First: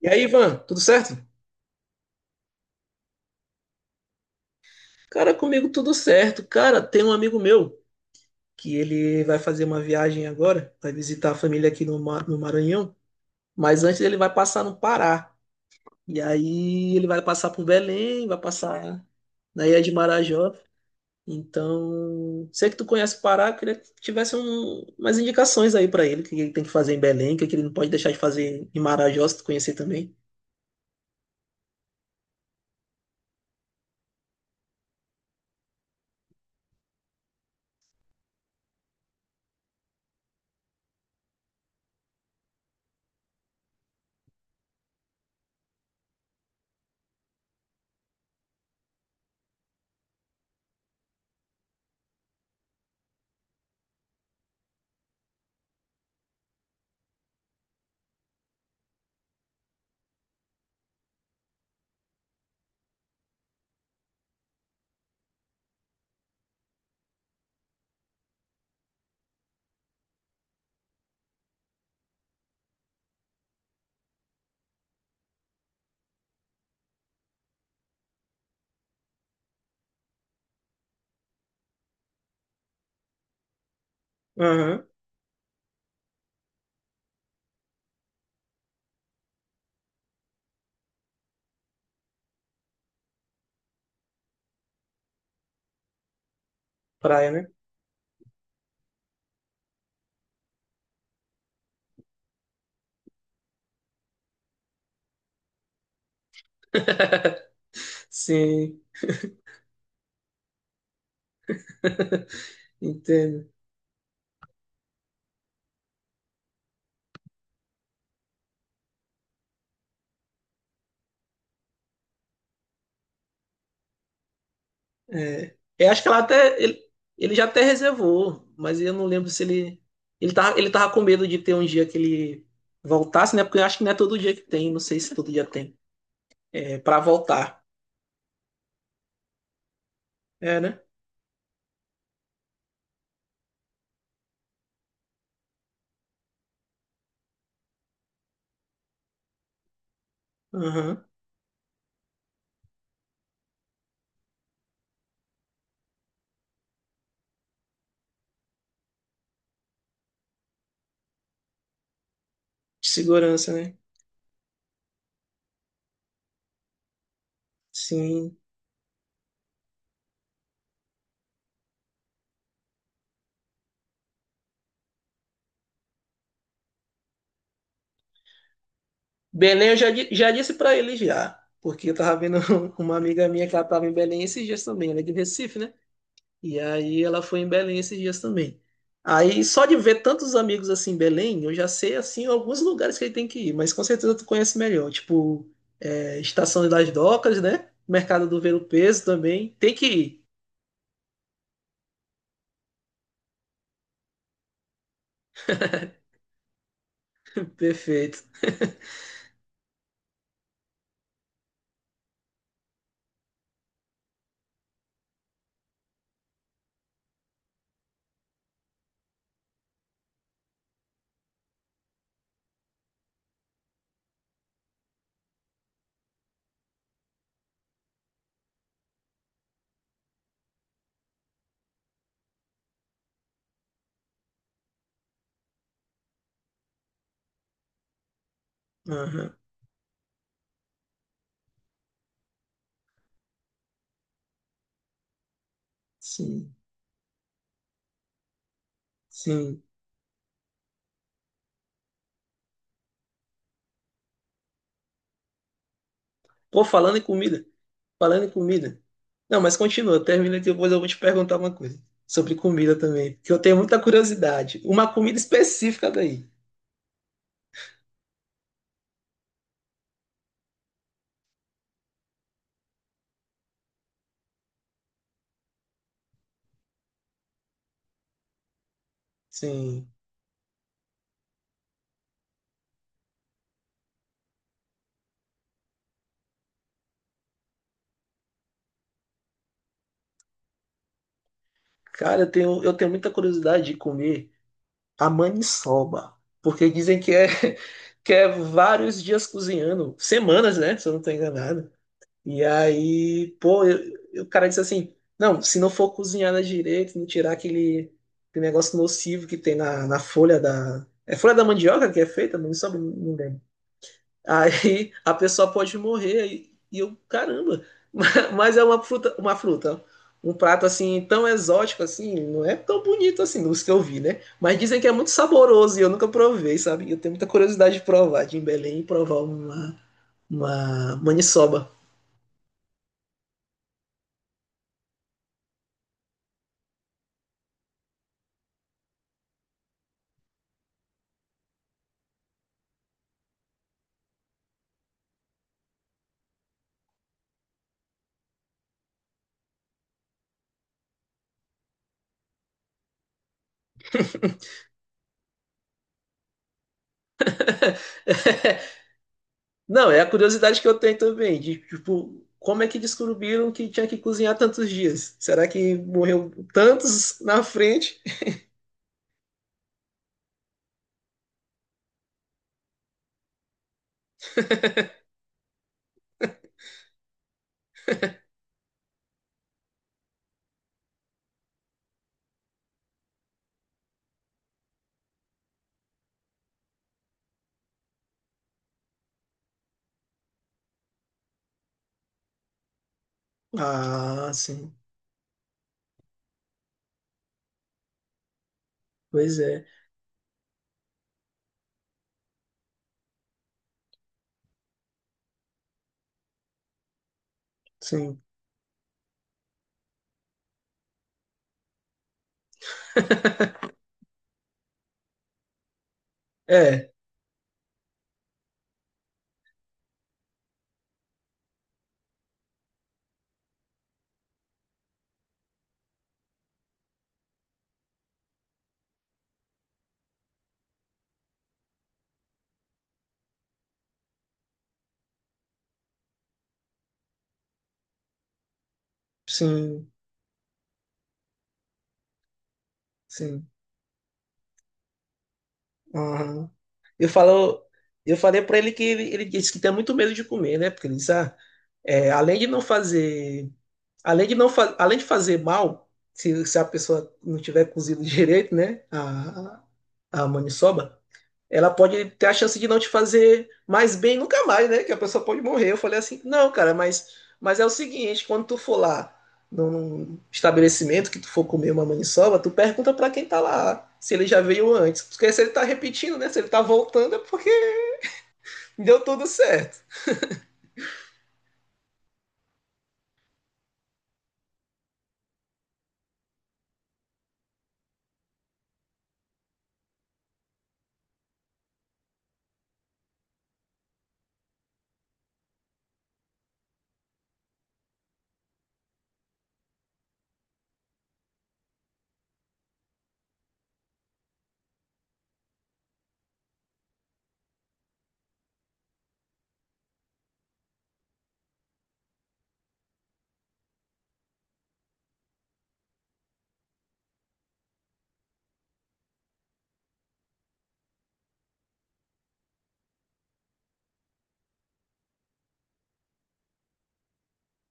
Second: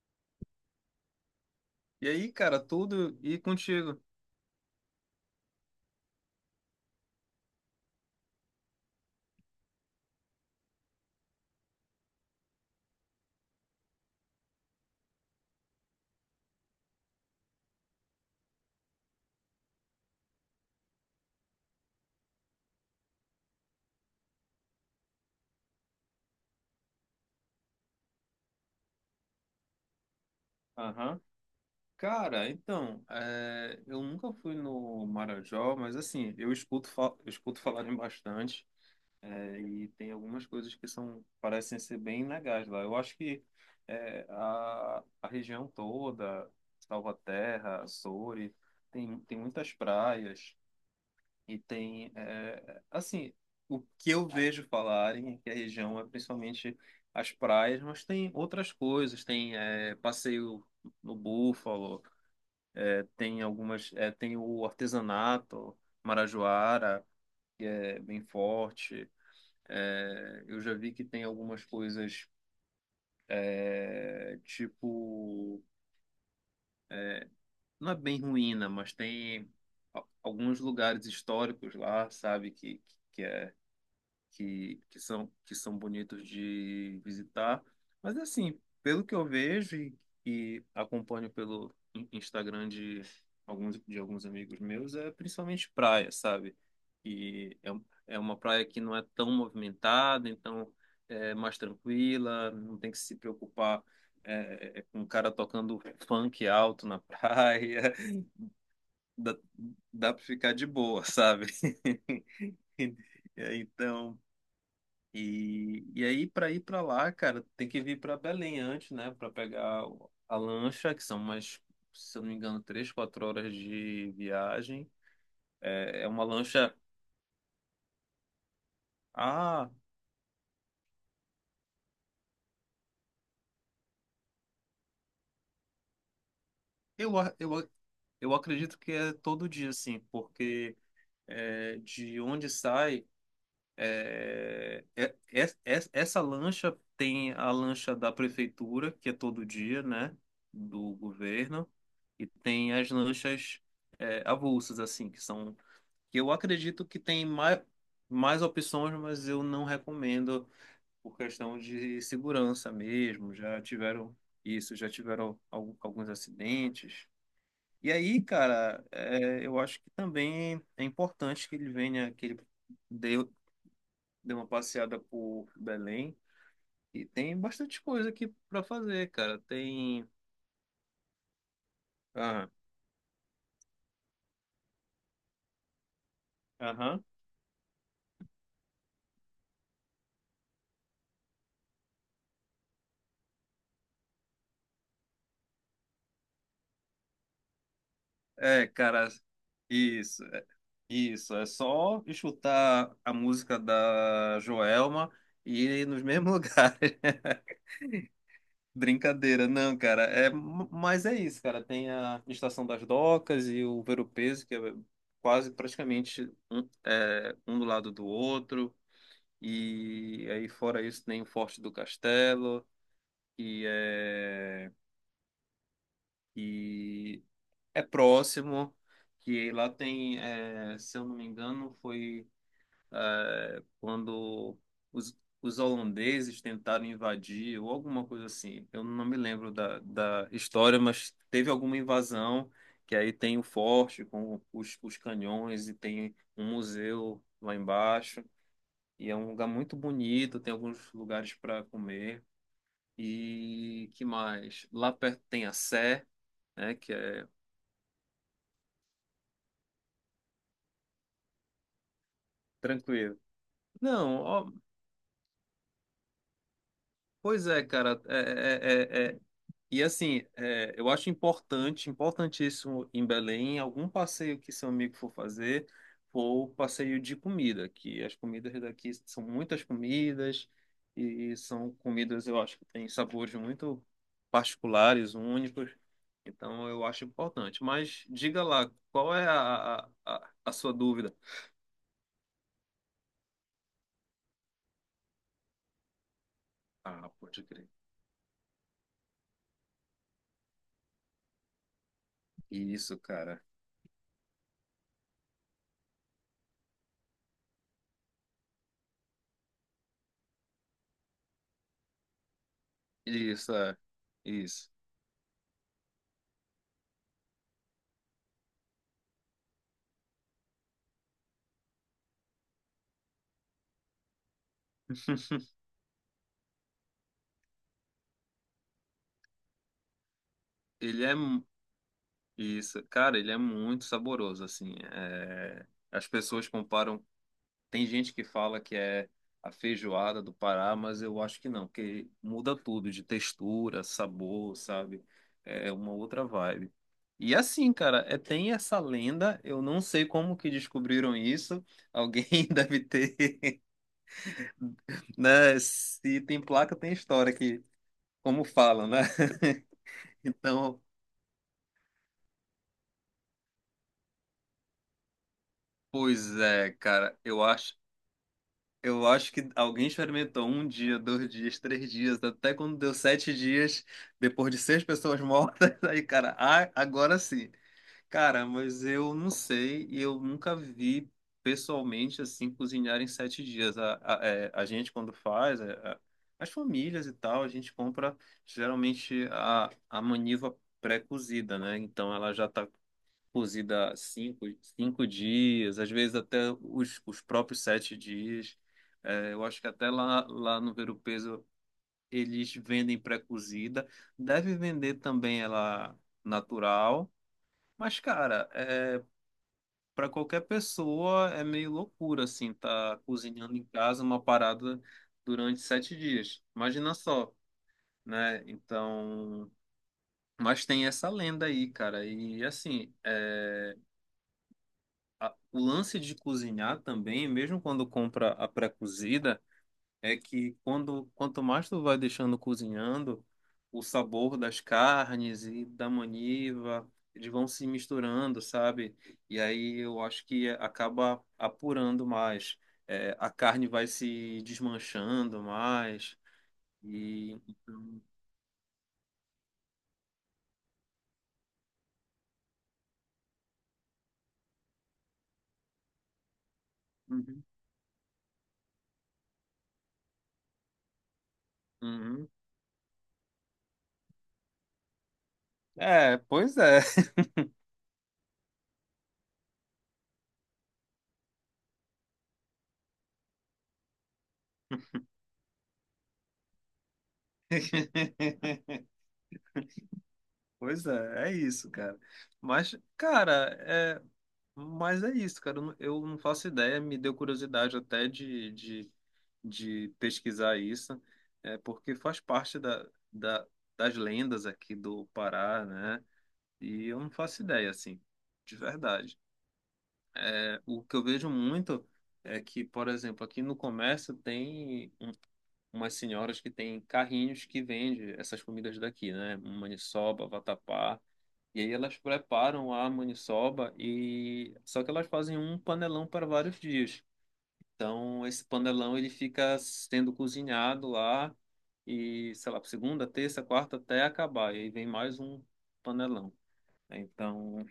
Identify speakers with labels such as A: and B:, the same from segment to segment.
A: E aí, Ivan, tudo certo?
B: E aí, cara, tudo e contigo?
A: Cara, comigo tudo certo. Cara, tem um amigo meu que ele vai fazer uma viagem agora, vai visitar a família aqui no, no Maranhão, mas antes ele vai passar no Pará. E aí ele vai passar por Belém, vai passar na Ilha de Marajó. Então, sei que tu conhece o Pará, eu queria que tivesse umas indicações aí pra ele, o que ele tem que fazer em Belém, o que ele não pode deixar de fazer em Marajó, se tu conhecer também.
B: Aham. Cara, então, eu nunca fui no Marajó, mas assim, eu escuto falarem bastante, e tem algumas coisas que são, parecem ser bem legais lá. Eu acho que a região toda, Salvaterra, Açores, tem muitas praias. Assim, o que eu vejo falarem é que a região é principalmente as praias, mas tem outras coisas, tem passeio no Búfalo, tem o artesanato, Marajoara, é bem forte. Eu já vi que tem algumas coisas, tipo, não é bem ruína, mas tem alguns lugares históricos lá, sabe, que é
A: Aham,
B: que são bonitos de visitar. Mas assim, pelo que eu vejo e acompanho pelo Instagram de alguns amigos meus, é principalmente praia, sabe?
A: praia, né?
B: É uma praia que não é tão movimentada, então é mais tranquila, não tem que se preocupar com um cara tocando funk alto na praia.
A: Sim,
B: Dá, dá para ficar de boa, sabe?
A: entendo.
B: Então, e aí, para ir para lá, cara, tem que vir para Belém antes, né? Para pegar a lancha, que são umas, se eu não me engano, 3, 4 horas de viagem.
A: É, eu acho
B: É,
A: que
B: é uma lancha.
A: ele já até reservou, mas eu não lembro se
B: Ah,
A: ele ele tava com medo de ter um dia que ele voltasse, né? Porque eu acho que não é todo dia que tem, não sei se todo dia tem. É para
B: eu, a- eu,
A: voltar.
B: a- eu acredito que é todo dia, assim,
A: É,
B: porque
A: né?
B: de onde sai. Essa lancha tem a lancha da prefeitura, que é todo dia, né? Do
A: Aham.
B: governo, e tem as lanchas avulsas, assim, que eu acredito que tem mais opções, mas eu não recomendo por questão de segurança
A: De
B: mesmo.
A: segurança, né?
B: Já tiveram alguns acidentes. E aí,
A: Sim.
B: cara, eu acho que também é importante que ele venha, que ele dê, dê uma passeada por Belém. E tem bastante coisa aqui para fazer, cara.
A: Belém eu já,
B: Tem.
A: já disse para ele já, porque eu tava vendo
B: Aham.
A: uma amiga minha que ela tava em Belém esses dias também, ela é de Recife, né? E aí
B: Aham.
A: ela foi em Belém esses dias também. Aí só de ver tantos amigos assim em Belém, eu já sei assim alguns lugares que ele tem que ir, mas com certeza tu conhece melhor, tipo é, Estação das Docas, né? Mercado do Velo
B: É,
A: Peso
B: cara,
A: também, tem que
B: isso.
A: ir.
B: Isso, é só escutar a música da Joelma e ir nos mesmos lugares.
A: Perfeito.
B: Brincadeira, não, cara. É, mas é isso, cara. Tem a Estação das Docas e o Ver-o-Peso, que é quase praticamente um do lado do outro. E aí, fora isso, tem o Forte do Castelo, que é, que é próximo. Que lá tem, se eu não me engano, quando os, os holandeses tentaram invadir ou alguma coisa assim. Eu não me
A: Aham.
B: lembro da história, mas teve alguma invasão que aí tem o forte com os canhões e tem um
A: Sim,
B: museu lá embaixo. E é um lugar
A: sim.
B: muito bonito, tem alguns lugares para comer. E que mais? Lá perto tem a Sé,
A: Pô,
B: né, que
A: falando em
B: é
A: comida, falando em comida. Não, mas continua, termina e depois eu vou te perguntar uma coisa sobre comida
B: tranquilo.
A: também, que eu tenho muita
B: Não, ó,
A: curiosidade. Uma comida específica daí.
B: pois é, cara, é, é, é, e assim, eu acho importante, importantíssimo em Belém, algum passeio que seu amigo for fazer, for passeio de comida, que as comidas daqui são muitas
A: Sim.
B: comidas e são comidas, eu acho que têm sabores muito particulares, únicos. Então eu acho importante. Mas diga lá, qual é a sua dúvida?
A: Cara, eu tenho muita curiosidade de comer a maniçoba, porque dizem
B: Ah,
A: que é,
B: pode crer.
A: que é vários dias cozinhando, semanas, né? Se eu não estou enganado. E
B: Isso,
A: aí,
B: cara.
A: pô, o cara disse assim: não, se não for cozinhada direito, não tirar aquele, aquele negócio nocivo que tem na folha da. É folha da mandioca que é feita? Não me sabe, não lembro.
B: Isso, é. Isso.
A: Aí a pessoa pode morrer e eu, caramba, mas é uma fruta, um prato assim tão exótico assim, não é tão bonito assim, dos que eu vi, né? Mas dizem que é muito saboroso e eu nunca provei, sabe? Eu tenho muita curiosidade de provar, de ir em Belém e provar uma
B: Ele é.
A: maniçoba.
B: Isso, cara, ele é muito saboroso, assim. As pessoas comparam. Tem gente que fala que é a feijoada do Pará, mas eu acho que não, porque muda tudo de textura, sabor, sabe? É uma outra vibe. E assim, cara, tem essa lenda. Eu não sei como que descobriram isso. Alguém deve ter, né? Se tem placa, tem história que, como falam, né?
A: Não, é a curiosidade que eu
B: Então,
A: tenho também, de tipo, como é que descobriram que tinha que cozinhar tantos dias? Será que morreu
B: pois é, cara,
A: tantos
B: eu
A: na
B: acho.
A: frente?
B: Eu acho que alguém experimentou um dia, 2 dias, 3 dias, até quando deu 7 dias, depois de seis pessoas mortas, aí, cara, ah, agora sim. Cara, mas eu não sei e eu nunca vi pessoalmente assim cozinhar em 7 dias. A gente, quando faz, as famílias e tal, a gente compra geralmente a maniva pré-cozida, né? Então ela já tá cozida
A: Ah,
B: cinco,
A: sim.
B: cinco dias, às vezes até os próprios 7 dias. É,
A: Pois
B: eu acho
A: é.
B: que até lá no Ver o Peso eles vendem pré-cozida. Deve vender também ela natural. Mas,
A: Sim.
B: cara, para qualquer pessoa é meio loucura, assim, tá cozinhando em casa uma parada durante 7 dias.
A: É,
B: Imagina só, né? Então. Mas tem essa lenda aí, cara. E assim, o lance de cozinhar também, mesmo quando compra a pré-cozida, é que quanto mais tu vai deixando cozinhando, o sabor das carnes e da maniva, eles vão se misturando, sabe? E aí
A: sim,
B: eu acho que acaba apurando mais. É, a
A: sim.
B: carne vai se desmanchando mais.
A: Aham. Eu
B: E,
A: falo,
B: então,
A: eu falei pra ele que ele disse que tem muito medo de comer, né? Porque ele disse, ah, é, além de não fazer, além de não fa- além de fazer mal, se a pessoa não
B: uhum,
A: tiver cozido direito, né? A maniçoba, ela pode ter
B: uhum.
A: a chance de não te fazer mais bem nunca mais, né? Que a pessoa pode morrer. Eu falei
B: É,
A: assim, não,
B: pois
A: cara,
B: é.
A: mas é o seguinte, quando tu for lá num estabelecimento que tu for comer uma maniçoba, tu pergunta pra quem tá lá se ele já veio antes. Porque se ele tá repetindo, né? Se ele tá voltando é porque deu tudo certo.
B: Pois é, é isso, cara. Mas, cara, mas é isso, cara. Eu não faço ideia, me deu curiosidade até de pesquisar isso, porque faz parte das lendas aqui do Pará, né? E eu não faço ideia, assim, de verdade. É, o que eu vejo muito é que, por exemplo, aqui no comércio tem umas senhoras que têm carrinhos que vendem essas comidas daqui, né? Maniçoba, vatapá. E aí elas preparam a maniçoba e só que elas fazem um panelão para vários dias. Então esse panelão ele fica sendo cozinhado lá e sei lá, segunda, terça, quarta até acabar. E aí vem mais um panelão. Né? Então,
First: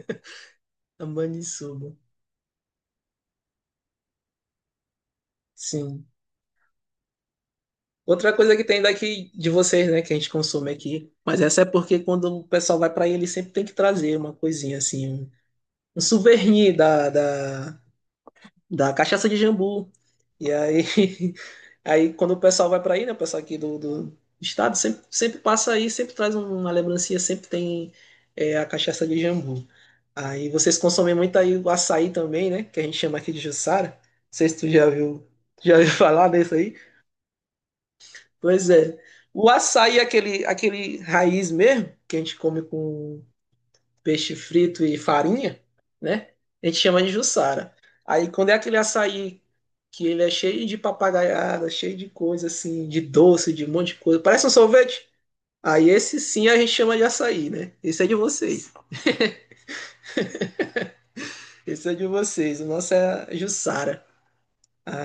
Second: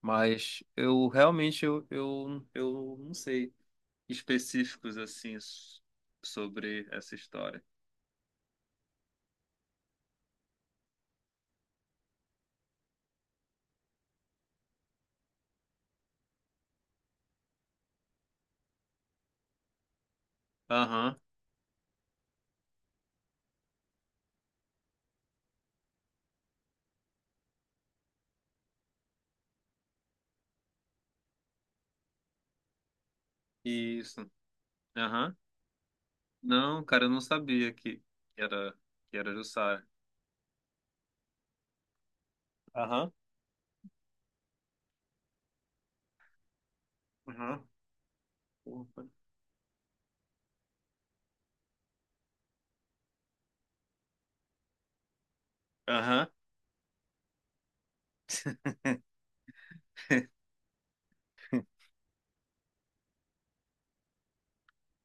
B: mas
A: A
B: eu realmente
A: maniçoba,
B: eu não sei específicos assim
A: sim.
B: sobre essa história.
A: Outra coisa que tem daqui de vocês, né, que a gente consome aqui, mas essa é porque quando o pessoal vai pra aí, ele sempre tem que trazer uma coisinha assim, um souvenir da cachaça de jambu. E aí,
B: Aham,
A: aí quando o pessoal vai para aí, né? O pessoal aqui do, do estado sempre, sempre passa aí, sempre traz um, uma lembrancinha, sempre tem é, a cachaça de jambu. Aí vocês consomem muito aí o açaí também, né? Que a gente chama aqui de Jussara. Não
B: isso.
A: sei se tu já viu,
B: Aham.
A: já ouviu falar desse aí.
B: Não, cara, eu não sabia que
A: Pois
B: era
A: é.
B: que era
A: O
B: Jussara.
A: açaí é aquele, aquele raiz mesmo, que a gente come
B: Aham.
A: com peixe frito e farinha, né? A gente chama de
B: Aham.
A: Jussara. Aí quando é aquele
B: Opa.
A: açaí que ele é cheio de papagaiada, cheio de coisa assim, de doce, de um monte de coisa, parece um sorvete. Aí esse
B: Aham.
A: sim a gente chama de açaí, né? Esse é de vocês. Esse é de vocês. O nosso é Jussara.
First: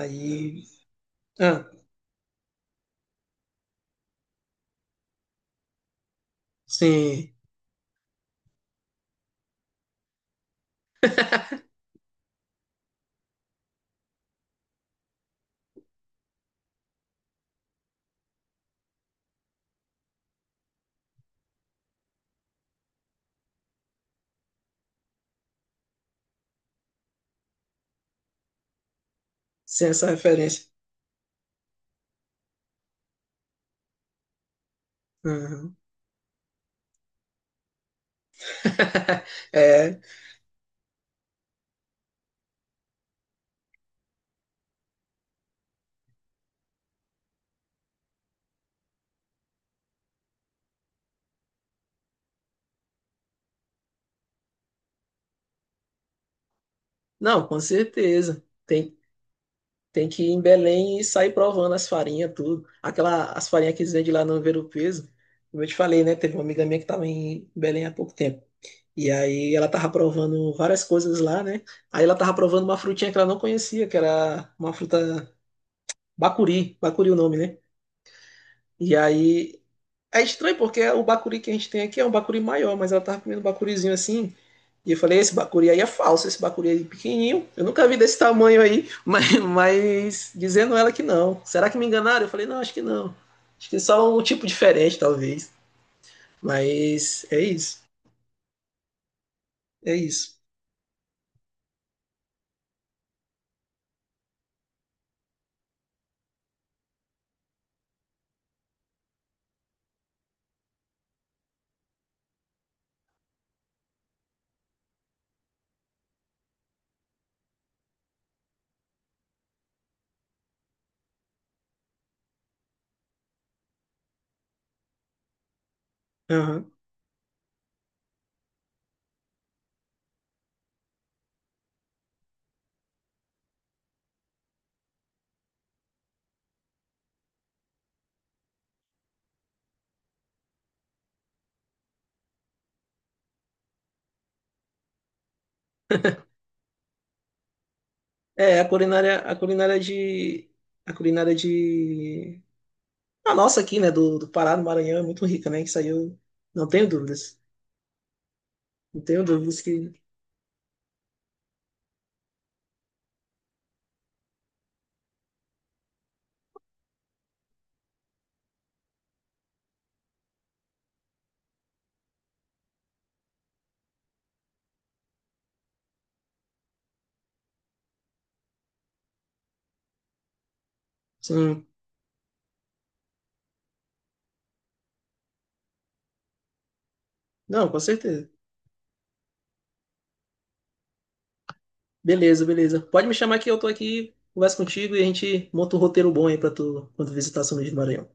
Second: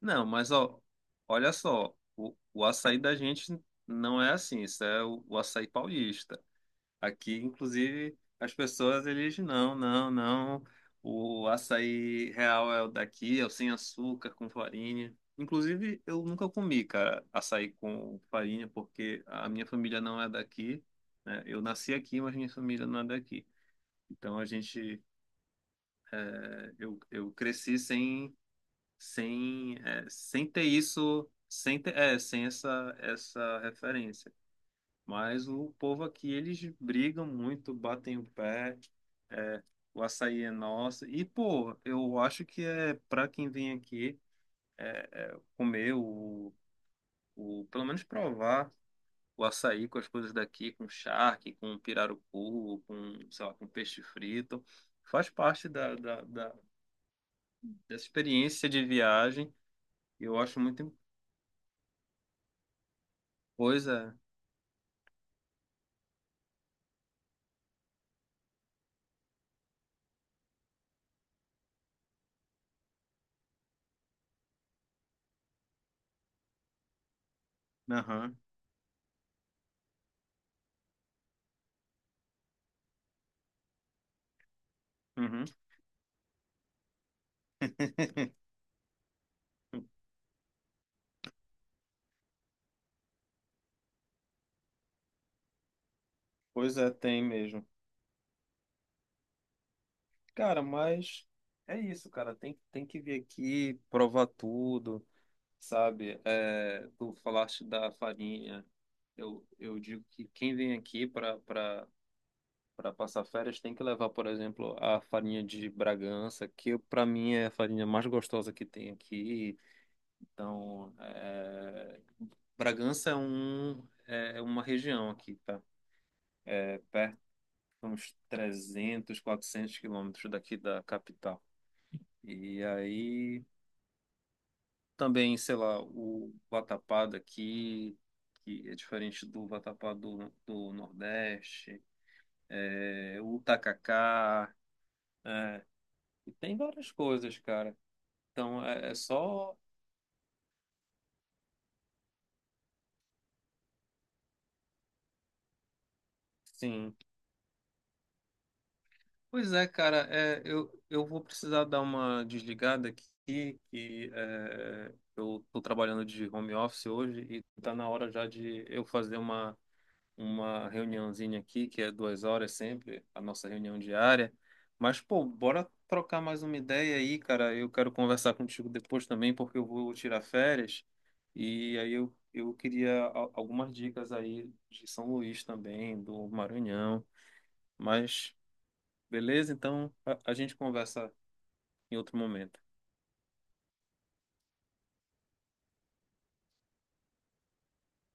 B: Não, mas ó, olha
A: Ah,
B: só, o açaí da gente não é assim, isso é o açaí paulista.
A: sim,
B: Aqui, inclusive, as pessoas eles não, não, não. O açaí real é o daqui, é o sem açúcar, com farinha. Inclusive, eu nunca comi, cara, açaí com farinha, porque a minha família não é daqui, né? Eu nasci aqui, mas minha família não é daqui. Então a gente, eh, eu cresci sem sem,
A: sem essa
B: é, sem ter
A: referência.
B: isso, sem ter, sem essa referência. Mas o
A: Uhum.
B: povo aqui, eles brigam muito, batem o pé, é,
A: É,
B: o açaí é nosso. E, pô, eu acho que é para quem vem aqui comer pelo menos provar o açaí com as coisas daqui, com charque, com pirarucu, com, sei lá, com peixe frito. Faz parte
A: não, com
B: dessa
A: certeza.
B: experiência de
A: Tem,
B: viagem.
A: tem que ir
B: Eu
A: em
B: acho muito
A: Belém e sair provando as farinhas, tudo. Aquela, as farinhas que eles vendem
B: coisa.
A: lá no Ver o Peso. Como eu te falei, né? Teve uma amiga minha que estava em Belém há pouco tempo. E aí ela tava provando várias coisas lá, né? Aí ela tava provando uma frutinha que ela não conhecia, que era uma fruta bacuri, bacuri o nome, né?
B: Aham,
A: E aí é estranho porque o bacuri que a gente tem aqui é um bacuri maior, mas ela tava comendo um bacurizinho assim, e eu falei, esse
B: uhum.
A: bacuri aí é falso, esse bacuri aí é pequenininho, eu nunca vi desse tamanho aí, mas dizendo ela que não. Será que me enganaram? Eu falei, não, acho que não. Acho que é só um tipo diferente, talvez.
B: Pois é, tem
A: Mas é
B: mesmo.
A: isso, é isso.
B: Cara, mas é isso, cara. Tem que vir aqui, provar tudo, sabe? É, tu falaste da farinha. Eu digo que quem vem aqui para passar férias tem que levar, por exemplo, a farinha de Bragança, que para mim é a farinha mais gostosa que tem aqui. Então, Bragança é uma região aqui, tá?
A: Aham.
B: É, uns 300, 400 quilômetros daqui da capital. E aí também, sei lá, o Vatapá daqui, que é diferente do Vatapá do Nordeste, o Tacacá, é, e tem várias coisas, cara.
A: É,
B: Então é só,
A: a culinária de, a nossa aqui, né, do, do Pará, do Maranhão, é muito rica, né, que saiu, não tenho
B: sim.
A: dúvidas, não tenho
B: Pois
A: dúvidas
B: é,
A: que,
B: cara, eu vou precisar dar uma desligada aqui, eu tô trabalhando de home office hoje e tá na hora já de eu fazer uma reuniãozinha aqui, que é 2 horas sempre, a nossa reunião diária. Mas, pô, bora trocar mais uma ideia aí, cara. Eu quero conversar contigo depois também, porque eu vou tirar férias.
A: sim,
B: E aí eu queria algumas dicas aí de São Luís também, do Maranhão.
A: não, com certeza.
B: Mas, beleza? Então a gente conversa em outro
A: Beleza,
B: momento.
A: beleza. Pode me chamar que eu tô aqui, converso contigo e a gente monta um roteiro bom aí pra tu quando visitar São Luís do Maranhão.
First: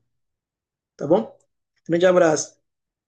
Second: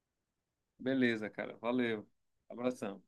A: Tá
B: Beleza,
A: bom?
B: cara.
A: Grande
B: Valeu.
A: abraço.
B: Abração.